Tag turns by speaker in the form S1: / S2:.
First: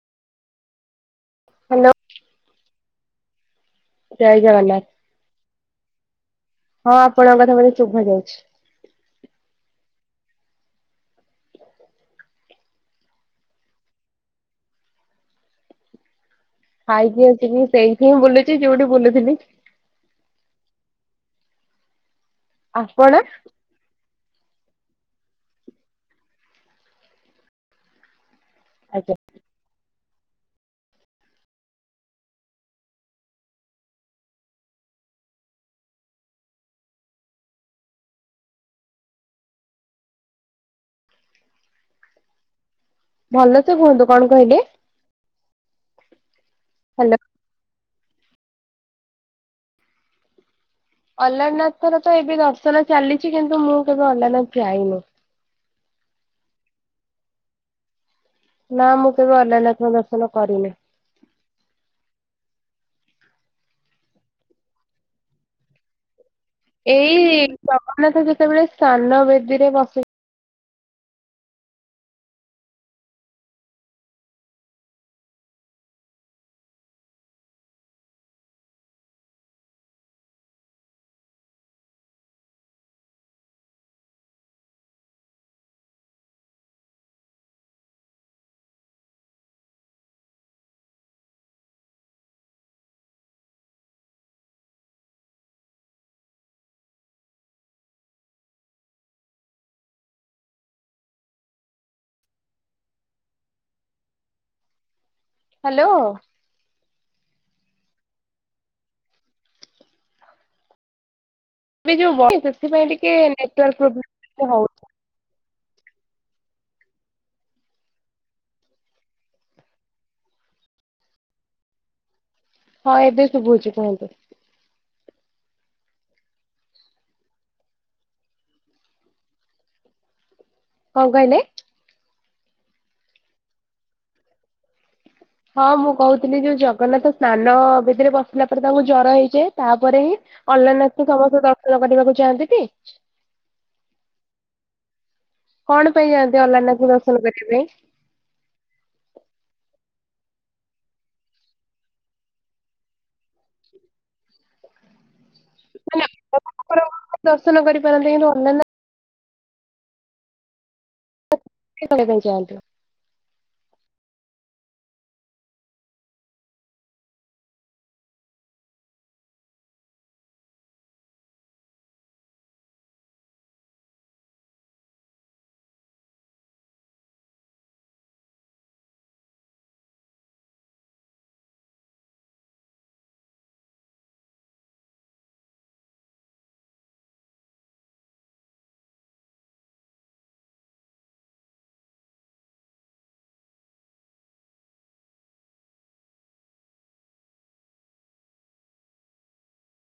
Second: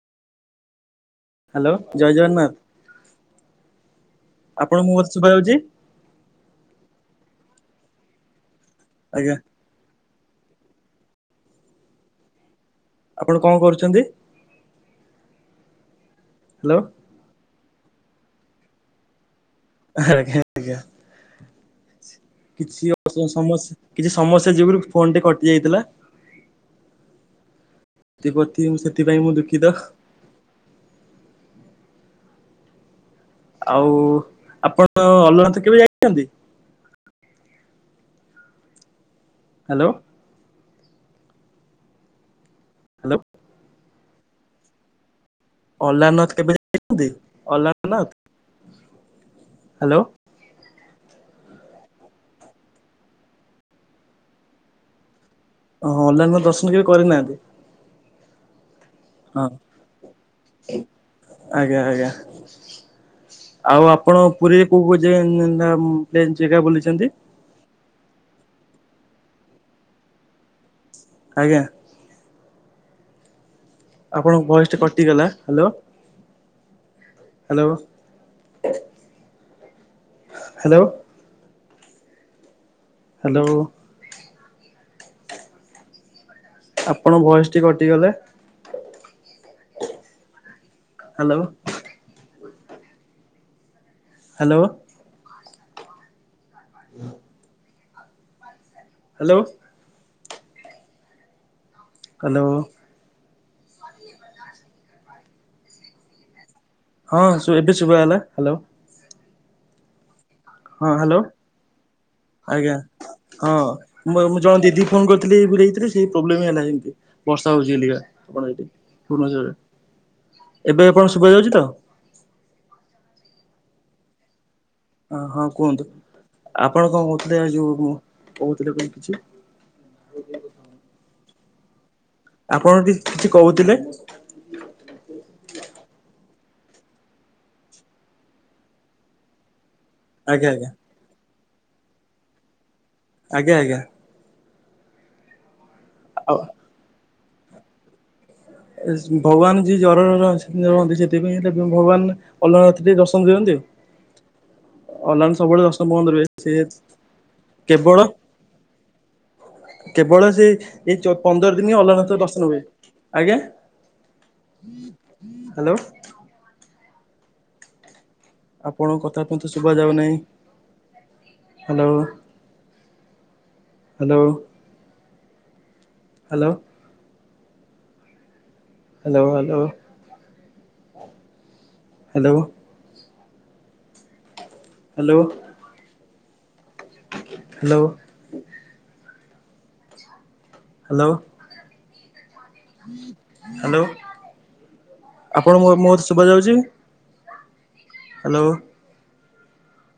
S1: Hello ଜୟ ଜଗନ୍ନାଥ।
S2: ଜୟ
S1: ଆପଣଙ୍କୁ ମୋ କଥା ଶୁଭା ଯାଉଛି?
S2: ଜଗନ୍ନାଥ ହଁ ଆପଣଙ୍କ କଥା ମତେ ଶୁଭା ଯାଉଛି।
S1: ଆଜ୍ଞା। ଆପଣ କଣ କରୁଛନ୍ତି? ହ୍ୟାଲୋ।
S2: ଖାଇକି ଆସିଲି ସେଇଠିଁ ବୁଲୁଛି ଯୋଉଠି ବୁଲୁଥିଲି।
S1: ଆଜ୍ଞା ଆଜ୍ଞା। କିଛି
S2: ଆପଣ
S1: ସମ କିଛି ସମସ୍ୟା ଯୋଗରୁ ଫୋନ ଟି କଟି ଯାଇଥିଲା। ସେଥିପତି
S2: ଆଜ୍ଞା।
S1: ସେଥିପାଇଁ ମୁଁ ଦୁଃଖୀତ। ଆଉ ଆପଣ ଅଲରନାଥ କେବେ ଯାଇଛନ୍ତି। ହ୍ୟାଲୋ। ହ୍ୟାଲୋ
S2: ଭଲ ସେ କୁହନ୍ତୁ କଣ କହିଲେ?
S1: ଅଲରାନାଥ କେବେ ଯାଇଛନ୍ତି
S2: hello.
S1: Alarnath? Hello.
S2: Alarnath ର ତ ଏବେ ଦର୍ଶନ ଚାଲିଛି କିନ୍ତୁ ମୁଁ କେବେ ଅଲାରନାଥ ଯାଇନି।
S1: ଓଁ ଅଲାରନାଥ ଦର୍ଶନ କେବେ କରିନାହାନ୍ତି?
S2: ନା ମୁଁ କେବେ
S1: ହଁ
S2: ଅଲନାଥଙ୍କ ଦର୍ଶନ କରିନି।
S1: ଆଜ୍ଞା ଆଜ୍ଞା ଆଉ ଆପଣ ପୁରୀରେ କୋଉ [unintelligible] ଦେନ ଜାଗା ବୁଲିଲି।
S2: ଏଇ ଜଗନ୍ନାଥ ଯେତେବେଳେ ସ୍ନାନ ବେଦୀରେ ବସି
S1: ଆଜ୍ଞା। ଆପଣଙ୍କ ଭଏସ ଟା କଟିଗଲା ହାଲୋ। Hello hello. ହାଲୋ। ଆପଣଙ୍କ ଭଏସ ଟି କଟିଗଲା? Hello. Hello. Hello. Hello.
S2: Hello.
S1: ହଁ ଏବେ ଶୁବା ଗଲା ହାଲୋ। ହଁ ହାଲୋ।
S2: ଏଇ ଯୋଉ ବର୍ଷା ସେଥିପାଇଁ ଟିକେ
S1: ହଁ
S2: ନେଟୱାର୍କ
S1: ମୁଁ
S2: ପ୍ରୋବ୍ଲେମ ହଉଚି।
S1: [unintelligible] ସେଇ ପ୍ରୋବ୍ଲେମ ହେଲା ସେମିତି ବର୍ଷା ହଉଚି ବୋଲିକା ଆପଣ ସେଠି ପୂର୍ଣ୍ଣଛେଦ ଏବେ ଆପଣଙ୍କୁ ଶୁବା ଯାଉଛି ତ?
S2: ହଁ ଏବେ ଶୁବୁଚି ତାହା ହେଲେ।
S1: ହଁ ହଁ କୁହନ୍ତୁ ଆପଣ କଣ କହୁଥିଲେ ଯୋଉ କହୁଥିଲେ କଣ କିଛି?
S2: କଣ କହିଲେ?
S1: ଆପଣ ପ୍ଲିଜ୍ କିଛି କହୁଥିଲେ?
S2: ହଁ ମୁଁ କହୁଥିଲି ଯୋଉ ଜଗନ୍ନାଥ ସ୍ନାନ ବେଦୀରେ ବସିଲା ପରେ ତାଙ୍କୁ ଜର ହେଇଯାଏ ତାପରେ ହିଁ
S1: ଆଜ୍ଞା ଆଜ୍ଞା
S2: ଥିଲାରନାଥଙ୍କୁ ସମସ୍ତେ ଦର୍ଶନ କରିବାକୁ ଚାହାନ୍ତି ଟି?
S1: ଆଜ୍ଞା ଆଜ୍ଞା।
S2: କଣ ପାଇଁ
S1: ଆଉ
S2: ଯାଆନ୍ତି ଅଲାନାଥ ଦର୍ଶନ କରିବା ପାଇଁ?
S1: ଭଗବାନ ଯିଏ ଜରରେ ରହନ୍ତି [unintelligible] ଏଟା ଭଗବାନ ଅଲାରନାଥ ଟିକେ ଦର୍ଶନ ଦିଅନ୍ତେ। ଅଲାରନାଥ ସବୁବେଳ ଦର୍ଶନ
S2: ମାନେ
S1: ବନ୍ଦ୍ ରୁହେ
S2: ଅଲଗା
S1: ସେ
S2: ଠାକୁରଙ୍କୁ ଦର୍ଶନ
S1: କେବଳ
S2: କରିପାରନ୍ତି କିନ୍ତୁ ଅଲାରନାଥ
S1: କେବଳ ସେଇ ଏଇ ଚ ପନ୍ଦର ଦିନ ଅଲନାଥ
S2: ପାଇଁ
S1: ଦର୍ଶନ
S2: ଯାଆନ୍ତି?
S1: ହୁଏ। ଆଜ୍ଞା ହାଲୋ। ଆପଣ କଥା ତ ଶୁବାଯାଉନାହିଁ hello. Hello. Hello. Hello hello. Hello. Hello. Hello. Hello. Hello ଆପଣ ମୋ ମୋ ଶୁବା ଯାଉଛି? ହାଲୋ।